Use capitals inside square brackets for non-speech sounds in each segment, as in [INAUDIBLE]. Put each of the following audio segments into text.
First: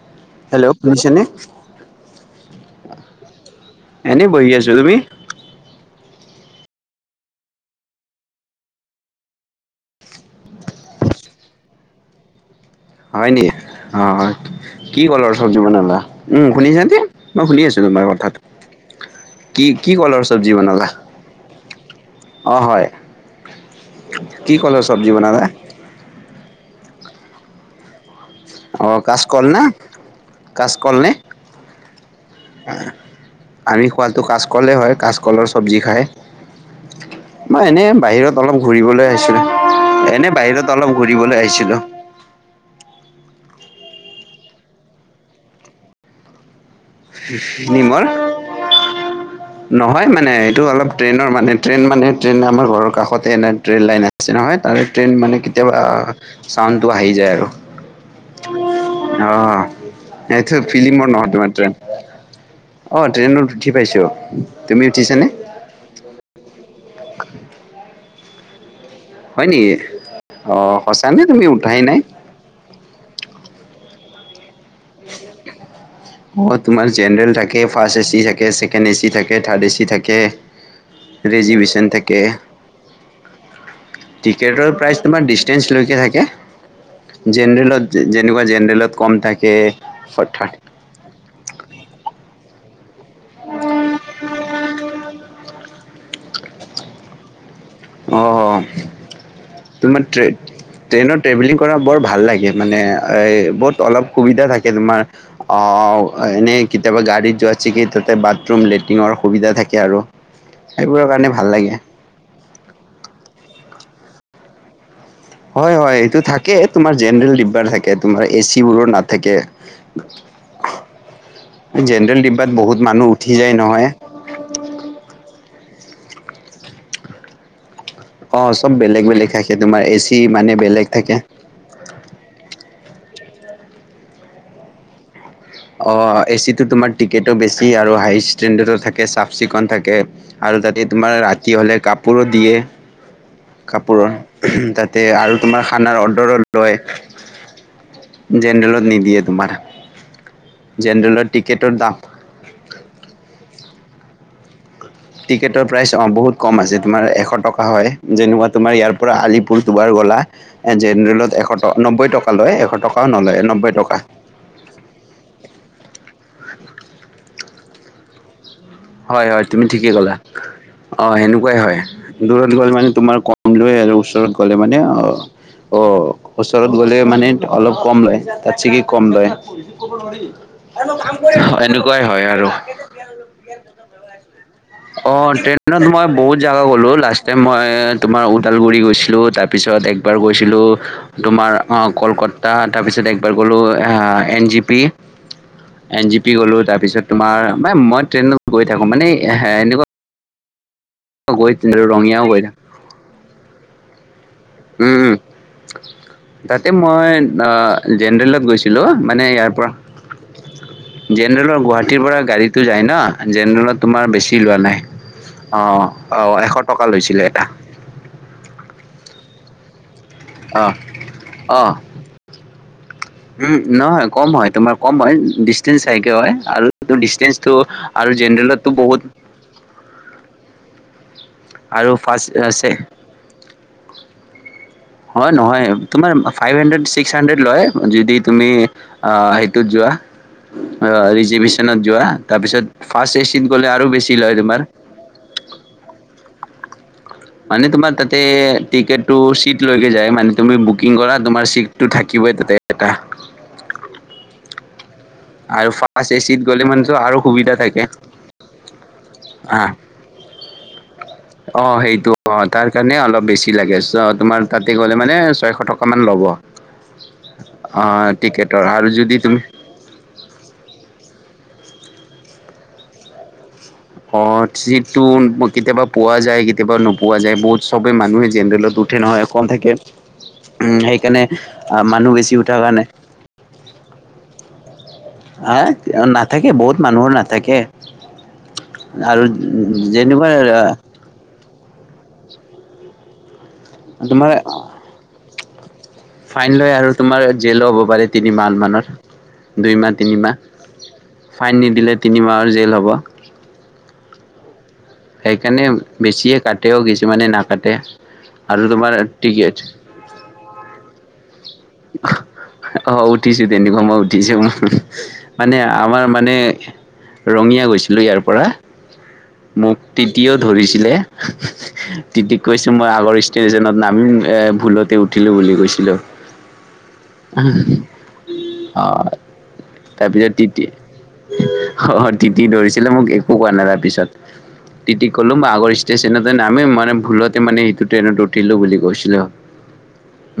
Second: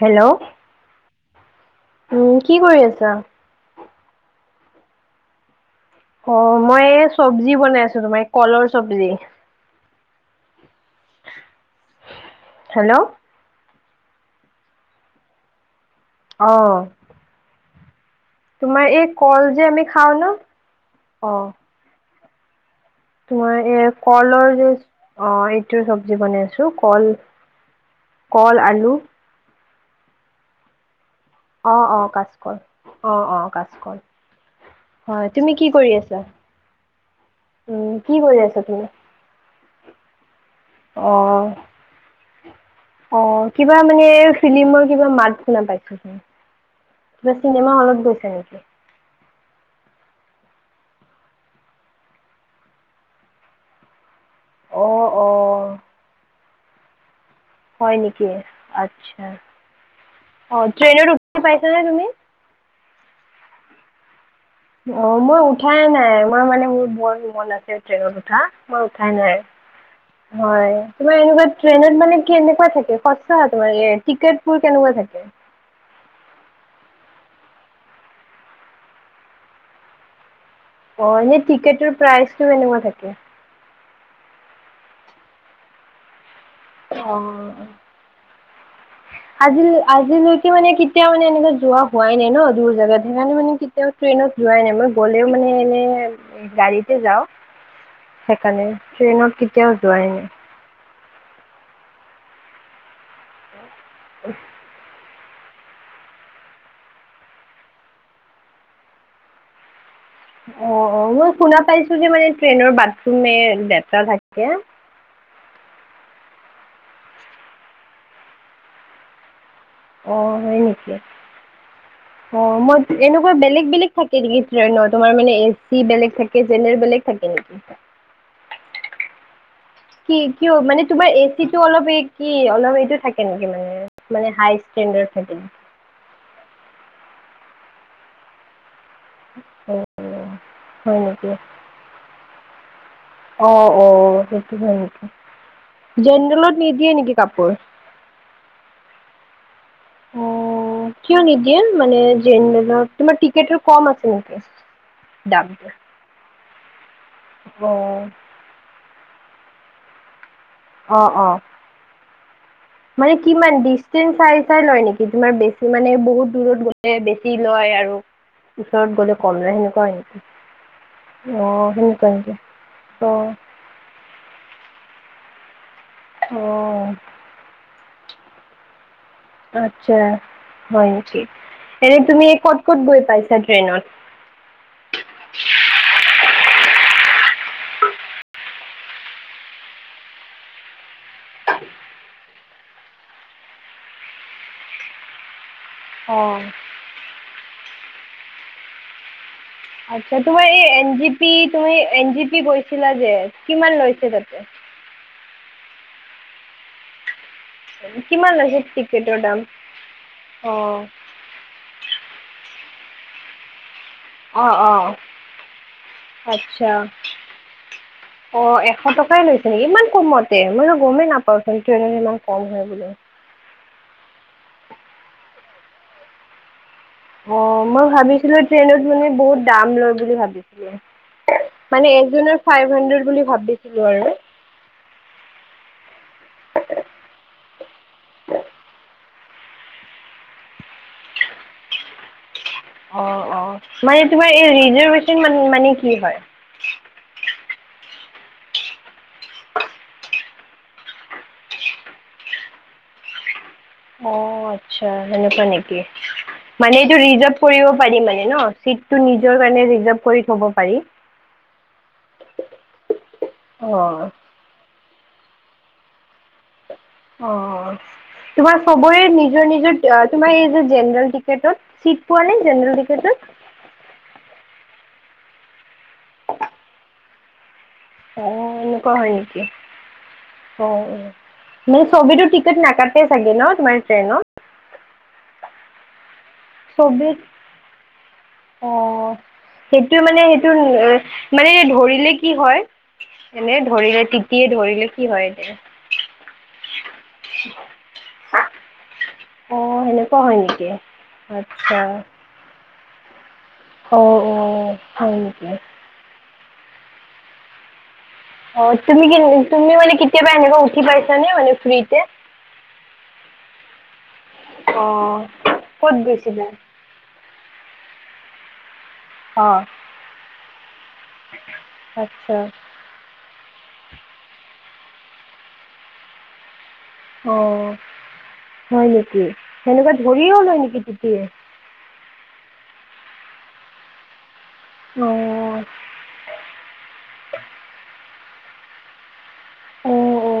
Hello কি কৰি আছা। এনেই বহি আছোঁ তুমি? অ' মই এই চব্জি বনাই আছো ৰবা এই কলৰ চব্জি। [UNINTELLIGIBLE] হয় নি অ' কি কলৰ চব্জি বনালা? উম অ শুনিছা নে মই শুনি আছো। তোমাৰ তোমাৰ এই কল যে কি আমি কি খাওঁ কলৰ ন চব্জি বনালা? অ অ' হয়। তোমাৰ এই কলৰ কি যে চব্জি অ' বনালা? এইটোৰ চব্জি বনাই আছো। শু কল কল আলু অ' কাচকল না কাচকলনে? অ' অ' কাচকল, অ' অ' আমি কাচকল খোৱাটো কাচকলে হয়। কাচকলৰ তুমি কি চব্জি কৰি খায়। আছা? অ [UNINTELLIGIBLE] মই এনে বাহিৰত অলপ ঘুৰিবলৈ আহিছিলো এনে বাহিৰত অলপ অ ঘূৰিবলৈ আহিছিলো। অ কিবা মানে ফিলিমৰ কিবা মাত শুনা পাইছো। কিবা চিনেমা হলত নিমৰ গৈছে নেকি? নহয় মানে এইটো অলপ ট্ৰেইনৰ মানে ট্ৰেইন মানে ট্ৰন আমাৰ ঘৰৰ কষতে এনে ট্ৰেইন লাইন আছে। নহয় তাৰে অ ট্ৰেইন মানে অ কেতিয়াবা চাউণ্ডটো আহি যায় আৰু। হয় নেকি আচ্ছা অ' এইটো অঁ ট্ৰেইনত ফিলি্মৰ নহয় উঠি তোমাৰ টে পাইছানে তুমি অ' ট্ৰেইনত উঠি পাইছো। অ' মই উঠাইে নাই মই মানে মোৰ বন মন আছে ট্ৰেইনত উঠা। মই উঠা নাই হয় নেকি হয় অঁ তোমাৰ সঁচানে তুমি এনেকুৱা উঠাই ট্ৰেইনত নাই মানে কি এনেকুৱা থাকে সচ তোমাৰ টিকটবোৰ কেনেকুৱা থাকে? অঁ তোমাৰ জেনেৰেল থাকে, ফাৰ্ষ্ট এ চি থাকে, ছেকেণ্ড এ চি থাকে, থাৰ্ড এ চি থাকে। অ' এনে ৰিজিভিশ্যন টিকেটৰ প্ৰাইচটো কেনেকুৱা থাকে? টিকটৰ প্ৰাইচ তোমাৰ ডিচেঞ্চলৈকে থাকে জেনেৰেলত যেনেুৱা আজিল আজিলৈকে মানে কেতিয়া মানে এনেকা যোৱা হোৱাই নাই ন দূৰ জাগাত। সেইকাৰণে মানে কেতিয়াও ট্ৰেইনত ধোৱাই নাই মই গ'লেও মানে এনে গাড়ীতে যাওঁ। সেইকাৰণে অ' ট্ৰেইনত কেতিয়াও যোৱাই তোমাৰ নাই ট্ৰেইনৰ ট্ৰেভেলিং কৰা বৰ ভাল লাগে মানে এই বহুত অলপ সুবিধা থাকে তোমাৰ অ' এনেই কেতিয়াবা গাড়ীত যোৱাট ছগি তাতে বাথৰুম লেট্ৰিনৰ সুবিধা থাকে আৰু। অ', সেইবোৰৰ অ', মই কাৰণে ভাল শুনা লাগে পাইছো যে মানে ট্ৰেইনৰ বাট তু মে লেটৰা থাকে। হয় হয় এটো থাকে তোমাৰ জেনেৰেল ডিব্বাৰ থাকে তোমাৰ এ চিবোৰো নাথাকে। আহ হয় নেকি? জেনেৰেল অ ডিব্বাত বহুত মই মানুহ এনেকুৱা উঠি যায় বেলেগ নহয় বেলেগ থাকে নেকি তোমাৰ মানে সি বেলেগ থাকে জেনেল বেলেগ থাকে নেকি অ চব বেলেগ বেলেগ থাকে তোমাৰ এ চি কি কিয় মানে বেলেগ তোমাৰ থাকে এচি টো অলপ এই কি অলপ এইটো থাকে কেনেকে মানে মানে হাই ষ্টেডাৰ থ অ এচিতো তুমাৰ টিকতো বেছি আৰু হাইষ্ট থ চাফ চিকুণ অ' থাকে আৰু যাতে হয় তোমাৰ নেকি ৰাতি হ'লে কাপোৰো দিয়ে অ' কাপোৰৰ অ' সেইটো হয় তাতে নেকি আৰু তোমাৰ খানাৰ অৰ্ডাৰো জেনেৰেলত লয় নিদিয়ে নেকি কাপোৰ জেনেৰেলত নিদিয়ে তোমাৰ অ কিয় জেনেৰেলত নিদিয়ে টিকেটৰ দাম মানে জেনেৰেলত তোমাৰ টিকটৰ কম আছে নেকি টিকেটৰ দামটো প্ৰাইচ অ বহুত কম আছে তোমাৰ এশ টকা হয় অ' যেনেকুৱা তোমাৰ ইয়াৰ ৰা আলিপুৰ দুবাৰ গলা এ অ', জেনেৰেলত অ'। এশ নব্বৈ টকা লয় এশ টকাও মানে নলয় কিমান নব্বৈ টকা ডিচেঞ্চ চাই চাই লয় নেকি তোমাৰ বেছি মানে বহুত দূৰত গ এ বেছি লয় আৰু ওচৰত গ'লে হয় কম হয় লয় তুমি সেনেকুৱা ঠিকেই হয় ক'লা নেকি? আহ সেনেকুৱাই অ', হয় সেনেকুৱা নেকি? দূৰত গলে মানে তোমাৰ অ', কম লয় আৰু ওচৰত গ'লে মানে আহ অ ওচৰত অ', গ'লে মানে অলপ কম লয় তাত ছাগে কম লয়। আচ্ছা হয় নেকি? এনে এনেকুৱাই হয় তুমি আৰু ক'ত ক'ত গৈ পাইছা ট্ৰেইনত? অ ট্ৰেইনত মই বহুত জগা গ'লো লাষ্ট টাইম মই তোমাৰ তাত বকুলগুৰী গৈছিলো তাৰপিছত একবাৰ গৈছিলো তোমাৰ অ কলকতা তাৰপিছত একবাৰ গলো আৰু আ N G P N G P অ'। গ'লো তাৰপিছত তোমাৰ ম মই ট্ৰেইনত গৈ থাকো মানে এনেকুৱা আচ্ছা তোমাৰ এই এন জি পি গৈ তুমি এন জি ৰঙিয়াও গৈ পি থাকো কৈছিলা যে কিমান লৈছে তাত উম তাতে মই কিমান জেনেৰেলত লৈছে গৈছিলোঁ টিকেটৰ মানে দাম? ইয়াৰ পৰা অ', জেনেৰেলৰ গুৱাহাটীৰ পৰা গাড়ীতো যায় ন জেনেৰেলত তোমাৰ বেছি অ', লোৱা নাই অ', অঁ অঁ এশ আচ্ছা। টকা লৈছিলে এটা অ এশ টকাই লৈছে ইমান কমতে মইো অ', গমেই নাপাওঁচোন অ', ট্ৰনত ইমান কম হয় বোলে উম, নহয় কম হয় তোমাৰ কম হয় ডিষ্টেন্ঞ্চ চাইকে হয় আৰু অ ডিচটেন্সটো মই আৰু ভাবিছিলো জেনেৰেলতো ট্ৰেইনত মানে বহুত দাম লয় বুলি ভাবিছিলো আৰু মানে ফাৰ্ষ্ট এজনৰ আছে ফাইভ হাড্ৰেড বুলি ভাবিছিলো আৰু হয় নহয় তোমাৰ ফাইভ হুন্দ্ৰেদ সীষ্ট হাড্ৰড ল যদি তুমি সেইটোত যোৱা ৰিজিচনত যোৱা তাৰপিছত অ ফাৰ্ষ্ট অ এচিত গ'লে আৰু মানে বেছি তোমাৰ লয় এই ৰিজাৰভেশচন মানে কি হয় মানে তোমাৰ তাতে টিকেট টো চিট লকে য মে তুমি বুকিং কৰা তোমাৰ চি থাকিব দেটা অ আচ্ছা সেনেকুৱা নেকি ফাৰ্ষ্ট এচিত গ'লে মানে মানেতো এইটো আৰু ৰিজাৰ্ভ সুবিধা কৰিব থাকে পাৰি মানে ন' চিটটো নিজৰ হা কাৰণে জব কৰি থব পাৰি অ সেইটো অ তাৰ কাৰণে অলপ বেছি লাগে চ অ' তোমাৰ তাতে গলে মানে ছয়শ টকা মান ল'ব অ তোমাৰ টিকেটৰ আৰু চবৰে যদি তুমি নিজৰ নিজৰ আ তোমাৰ এই যে জেনেৰেল টিকেটত, চিট পোৱা নে জেনেৰেল টিকেটত? অ যিটো কেতিয়াবা পোৱা যায় কেতিয়াবা নোপোৱা যায় বহুত চবেই অ মানুহে জেনেৰেল এনেকুৱা উঠে হয় নহয়, নেকি কম থাকে। উম অ', অ', সেইকাৰণে মানে মানুহ চবেটো বেছি টিকত উঠাৰ কাৰণে নাকাটে চাগে ন' তোমাৰ ট্ৰেনত? ইয়াত নাথাকে, বহুত মানুহ নাথাকে। অ', আৰু সেইটো মানে যেনিবা সেইটো, এ মানে এই ধৰিলে কি হয় এনে ধৰিলে তোমাৰ তিতিয়ে ধৰিলে কি হয় এনে ফাইন লয় আৰু তোমাৰ জেলো হ'ব পাৰে তিনি মাহ মানৰ অ দুই মাহ, তিনি সেনেকুৱা হয় নেকি মাহ ফাইন আচ্ছা নিদিলে তিনিমাহৰ জেইল হ'ব। অ অঔ সেই কাৰণে বেছিয়ে কাটেও, কিছুমানে নাকাটে। অ আৰু তোমাৰ তুমি, টিকেট তুমি মানে কেতিয়াবা এনেকুৱা উঠি পাইছা নে মানে ফ্ৰীতে অ' উঠিছো তেনি ঘম উঠ অ মানে ক'ত আমাৰ মানে গৈছিলা ৰঙীয়া গৈছিলো ইয়াৰ পৰা। অ মোক তিতিও ধৰিছিলে আচ্ছা তিতিক কৈছো মই আগৰ ষ্টেছনত নামিম এ ভুলতে উঠিলো বুলি কৈছিলো। অ', অ, হয় নেকি সেনেকুৱা তাৰপিছত ধৰিও লয় তিতি নেকি টিটিয়ে অ, তিতি ধৰিছে। মোক একো কোৱা নাই তাৰ পিছত অ', তিতি কলো মই অ', আগৰ ষ্টেচনতে নামিম মানে ভুলত মানে সেইটো ট্ৰেইনত উঠিলো বুলি কৈছিল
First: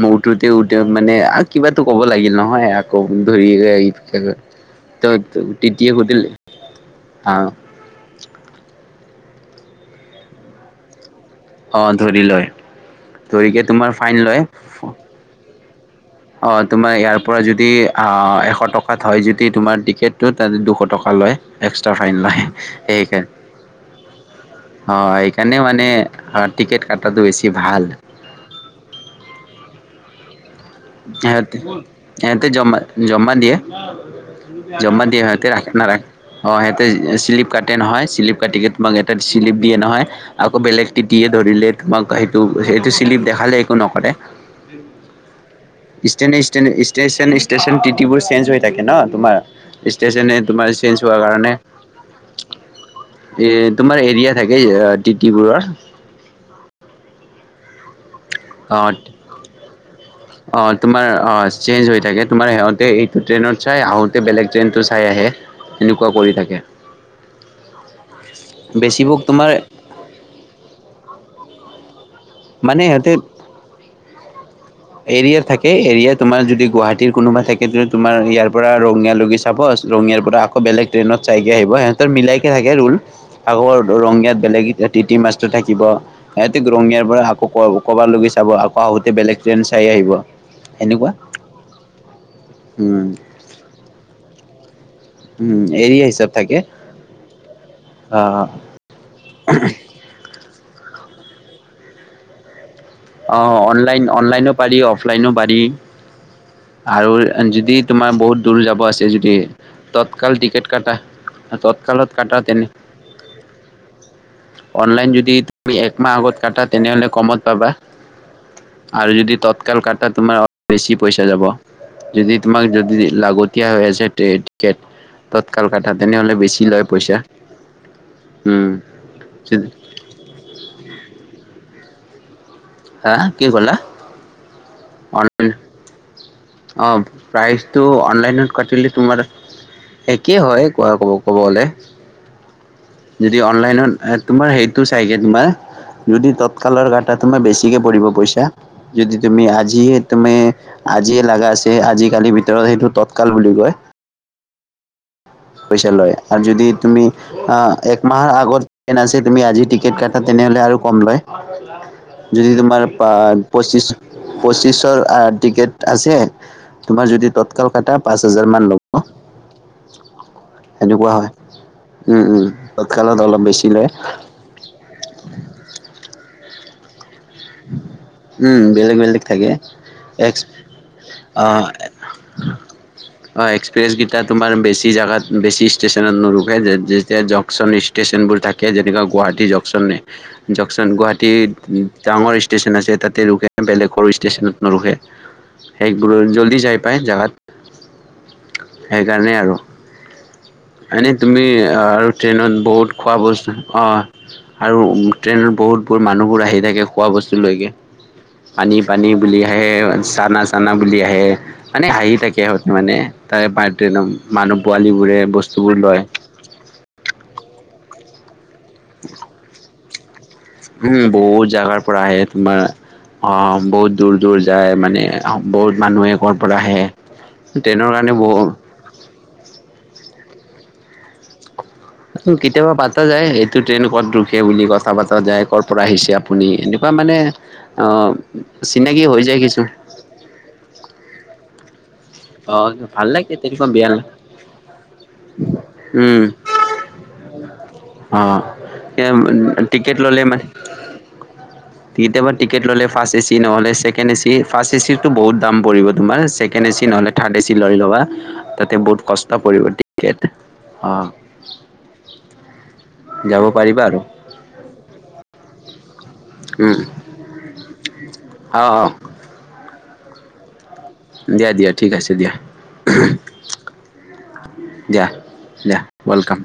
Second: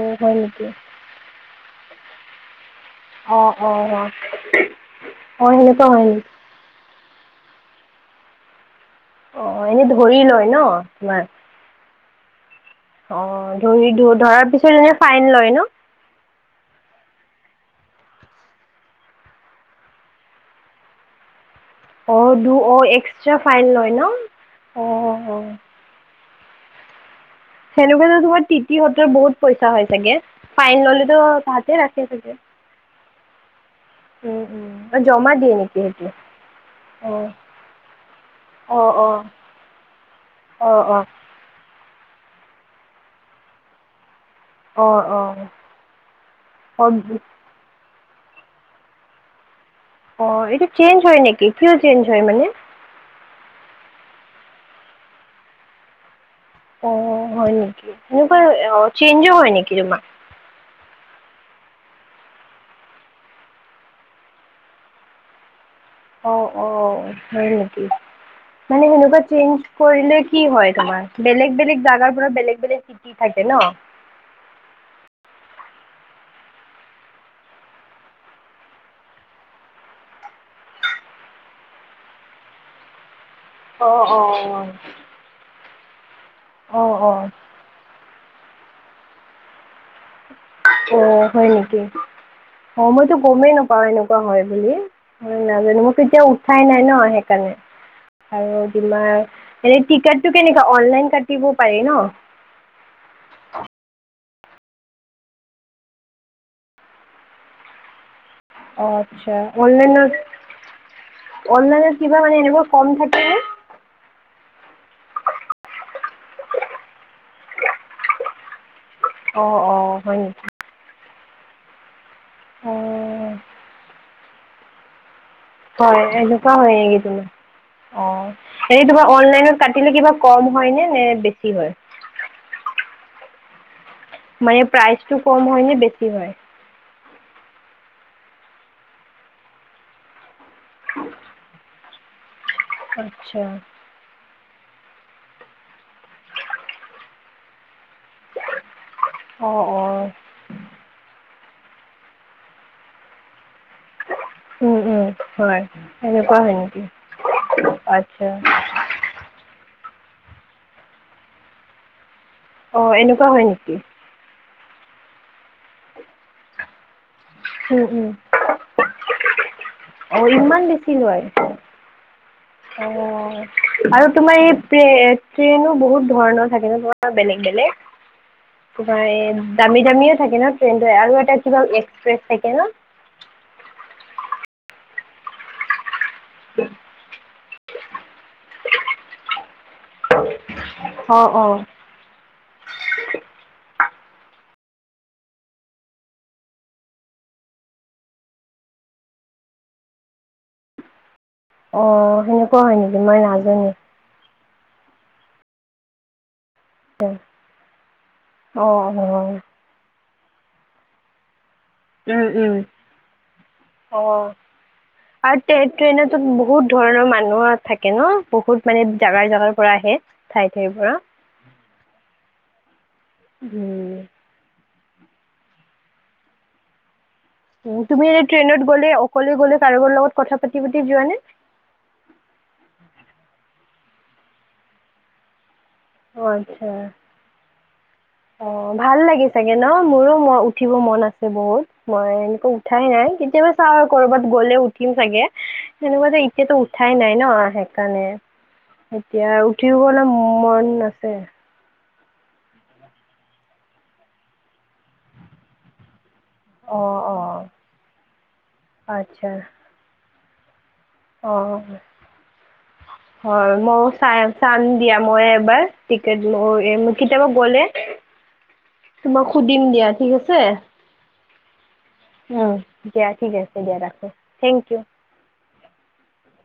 মই হয় উঠোতে নেকি? মানে কিবাটো ক'ব লাগিল নহয়। ধৰি অ', অ', অ', ত-তই অ', সেনেকুৱা তেতিয়ে হয় নেকি? সুধিলি আহ [INAUDIBLE] অ', অ এনেই ধৰি লয় ন তোমাৰ? অ ধৰি লয়। অ' ধৰিকে তোমাৰ ধৰি ফাইন লয় ধৰাৰ পিছত এনে ফাইন লয় ন? অ' তোমাৰ ইয়াৰ পৰা যদি এশ টকাত হয় যদি তোমাৰ টিকেটটো তাতে দুশ টকা লয়। একস্ৰা ফাইন অ', লয় দু অ', সেয়কাৰনে এক্সট্ৰা ফাইন লয় ন? অ', অ' অ', সেইকাৰণে মানে হা টিকেট কাটাটো হৈছে সেনেকুৱা যে তোমাৰ তিতি সত্ৰৰ বহুত পইচা হয় চাগে? ফাইন ল'লে তো সিহঁতে তাহাতে ৰাখে চাগে? সিহঁতে জমা জমা দিয়ে। উম, উম, অ', জমা দিয়ে সিহঁতে ৰা- নেকি সেইটো? নাৰাখে অ সিহঁতে অ', শ্লিপ কাটে নহয় শ্লিপ কাটি তোমাক অ', এটা অ', চিলিপ দিয়ে নহয় আকৌ অ', বেলেগ অ', টিটিয়ে ধৰিলে তোমাক সেইটো- সেইটো শ্লিপ দেখালে একো নকৰে। অ' অ। এষ্টেচন অ', এষ্টেচন ষ্টেচনৰ তিতিবোৰ চেঞ্জ হৈ থাকে ন তোমাৰ। ষ্টেচনে অ', এইটো তোমাৰ চেঞ্জ হয় হোৱাৰ নেকি? কাৰণে কিয় চেঞ্জ হয় মানে? এ, তোমাৰ এৰিয়া থাকে টিটিবোৰৰ। অ' হয় নেকি এনেকুৱা অ চেনঞ্জো হয় নেকি তোমাৰ? অ তোমাৰ অ চেঞ্জ হৈ থাকে তোমাৰ সিহঁতে এইটো ট্ৰেইনত চাই আহোঁতে বেলেগ ট্ৰেইনটো চাই আহে। এনেকুৱা কৰি অ' থাকে অঔ হয় নেকি? মানে বেছিভাগ সেনেকুৱা তোমাৰ চেঞ্জ কৰিলে কি হয় তোমাৰ বেলেগ বেলেগ জাগাৰ পৰা বেলেগ মানে বেলেগ সিহঁতে টিটি থাকে ন। এৰিয়াৰ থাকে এৰিয়া তোমাৰ যদি গুৱাহাটীৰ কোনোবা থাকে তেতিয়া তোমাৰ ইয়াৰ পৰা ৰঙিয়া লৈকে চাব ৰঙিয়াৰ পৰা আকৌ বেলেগ ট্ৰেইনত চাইকে আহিব সিহঁতৰ মিলাইকে থাকে ৰোল। আগৰ অ অ ৰঙিয়াত বেলেগ তিতি মাষ্টৰ থাকিব সহতি অ ৰঙিয়াৰ অ পৰা আকৌ ক ক'বালৈ চাব আকৌ আহোতে বেলেগ ট্ৰেইন চাই আহিব। অ', সেনেকুৱা হয় নেকি অ' উম মইতো গমেই নাপাও এনেকুৱা হয় বুলি। মই উম নাজানো ময় এৰিয়া কেতিয়াও হিচাপ থাকে উঠাই নাই ন সেইকাৰণে। আহ আৰু তোমাৰ এনে টিকটটো কেনেকা অনলাইন [UNINTELLIGIBLE] পাৰি ন? অ' অনলাইনও পাৰি অফ লাইনো পাৰি। আৰু যদি তোমাৰ বহুত দূৰ অ যাব আছে যদি আচ্ছা অনলাইনত তৎকাল টিকেট কাটা। অনলাইনত তৎকালত কিবা মানে কাটা এনেকুৱা তেনে কম থাকে নে অনলাইন যদি তুমি একমাহ আগত কাটা তেনেহলে কমত পাবা। আৰু যদি অ অ তৎকাল কাটা হয় তোমাৰ নেকি বেছি পইচা যাব। যদি তোমাক যদি অ লাগতিয়া হৈ আছে টি-টিকেট হয়, এনেকোৱা হয়। এনে কি তুমি অহ, উম হেৰি ধৰা অনলাইনত কাটিলে কিবা কম হয় নে বেছি হয়? হা, কি কলা? মানে প্ৰাইচটো কম হয় নে বেছি হয়? অহ প্ৰাইচটো অনলাইনত কাটিলে তোমাৰ একেই হয় কোৱা ক'ব গলে যদি আচ্ছা অনলাইনত তোমাৰ সেইটো চাইডে তোমাৰ যদি তৎকালৰ কাটা তোমাৰ বেছিকে পৰিব পইচা। যদি তুমি অঁ আজি অঁ তুমি আজি লগা আছে আজি কালিৰ ভিতৰত সেইটো তৎকাল বুলি কয়। [UNINTELLIGIBLE] হয় পইচা লয় আৰু এনেকুৱা হয় যদি নেকি তুমি আহ এক আচ্ছা মাহৰ আগত টিকেট আছে তুমি আজি টিকেট কটা তেনেহ'লে আৰু কম লয় যদি তোমাৰ অঁ এনেকুৱা হয় নেকি পঁচিছ পঁচিশৰ টিকেট আছে তোমাৰ যদি তৎকাল কটা পাঁচ হোজাৰমান ল'ব। অহ, ইমান বেছি সেনেকুৱা লই। হয় উম উম অ, তৎকালত অলপ বেছি লয় আৰু তোমাৰ এই প্ৰে ট্ৰেইনো বহুত ধৰণৰ থাকে নহ। অহ, বেলেগ-বেলেগ। উম বেলেগ তোমাৰ এ বেলেগ থাকে দামী, দামি থাকে এক্স নহ ট্ৰেন আৰু এটা কিবা এক্সপ্ৰেছ থাকে নহ। অহ। এক্সপ্ৰেছ গীতা তোমাৰ বেছি জাগাত বেছি ষ্টেচন। যেতিয়া জংচন ষ্টেচনবোৰ থাকে যেনেকুৱা গুৱাহাটী জংচন ষ্টেচন। অঁ গুৱাহাটীত অঁ ডাঙৰ ষ্টেচন আছে তাতে লোকেশন বেলেগৰ। ষ্টেচনত নৰোখে সেইবোৰ জলদি যাই পায় জাগাত। সেইকাৰণেই আৰু আজি। তুমি আৰু অঁ সেনেকুৱা ট্ৰেইনত হয় বহুত নেকি মই খোৱা বস্তু নাজানো অহ। আৰু ট্ৰেইনত বহুত বোৰ মানুহবোৰ আহি থাকে খোৱা বস্তু লৈ। অ', অ পানী, পানী বুলি আহে চানা, চানা বুলি আহে। মানে হাঁহি উম, থাকে উম। নহ। মানে তাৰে অ', মানুহ পোৱালিবোৰে তাৰে আৰু ট্ৰে বস্তুবোৰ লয়। ট্ৰেইনতো বহুত ধৰণৰ মানুহ থাকে নহ। বহুত মানু্হ বহুত জাগাৰ, জাগাৰ পৰা আহে। ঠাই ঠাইৰ পৰা। উম, বহুত জাগাৰ পৰা আহে। তোমাৰ অ উম। বহুত দূৰ, দূৰ যায়। মানে বহুত মানুহে ক'ৰ পৰা আহে। উম। ট্ৰেইনৰ তুমি কাৰণে এনে বহু ট্ৰেইনত গ'লে অকলে গ'লে কাৰোবাৰ লগত কথা পাতি পাতি যোৱানে। কেতিয়াবা পাতা যায় এইটো ট্ৰেইন ক'ত ৰোখে বুলি কথা পাতা যায় ক'ত। পৰা আহিছে অ', আপুনি। আচ্ছা। এনেকুৱা মানে। অ ভাল চিনাকি হৈ লাগি যায় চাগে কিছু ন মোৰো ম উঠিব মন আছে বহুত। মই এনেকুৱা অ', উঠাই ভাল নাই। লাগে কেতিয়াবা তেনেকুৱা চাওঁ বেয়া নালাগে কৰবাত গ'লে উঠিম চাগে। সেনেকুৱা যে উম, এতিয়াতো উঠাই নাই। নাই নহ সেইকাৰণে। এতিয়া অ', টিকেট উঠিবলৈ মন আছে। কেতিয়াব টিকেট ল'লে ফাৰ্ষ্ট এচি নহ'লে ছেকেণ্ড এচি ফাৰ্ষ্ট এচিৰ টো বহুত দাম পৰিব তোমাৰ। ছেকেণ্ড এ' চি অ', নহ'লে থাৰ্ড এ অ', 'চি লৈ ল'বা তাতে বহুত কষ্ট পৰিব টিকেট। অঁ অহ, যাব হয়, পাৰিবা মই আৰু চাই চাম দিয়া মই এবাৰ। টিকট উম, কেতিয়াবা গ'লে অঁ অঁ তোমাক সুধিম দিয়া। ঠিক আছে। দিয়া দিয়া ঠিক আছে দিয়া উম দিয়া ঠিক আছে দিয়া ৰাখো থেংক ইউ। দিয়া দিয়া ৱেলকাম।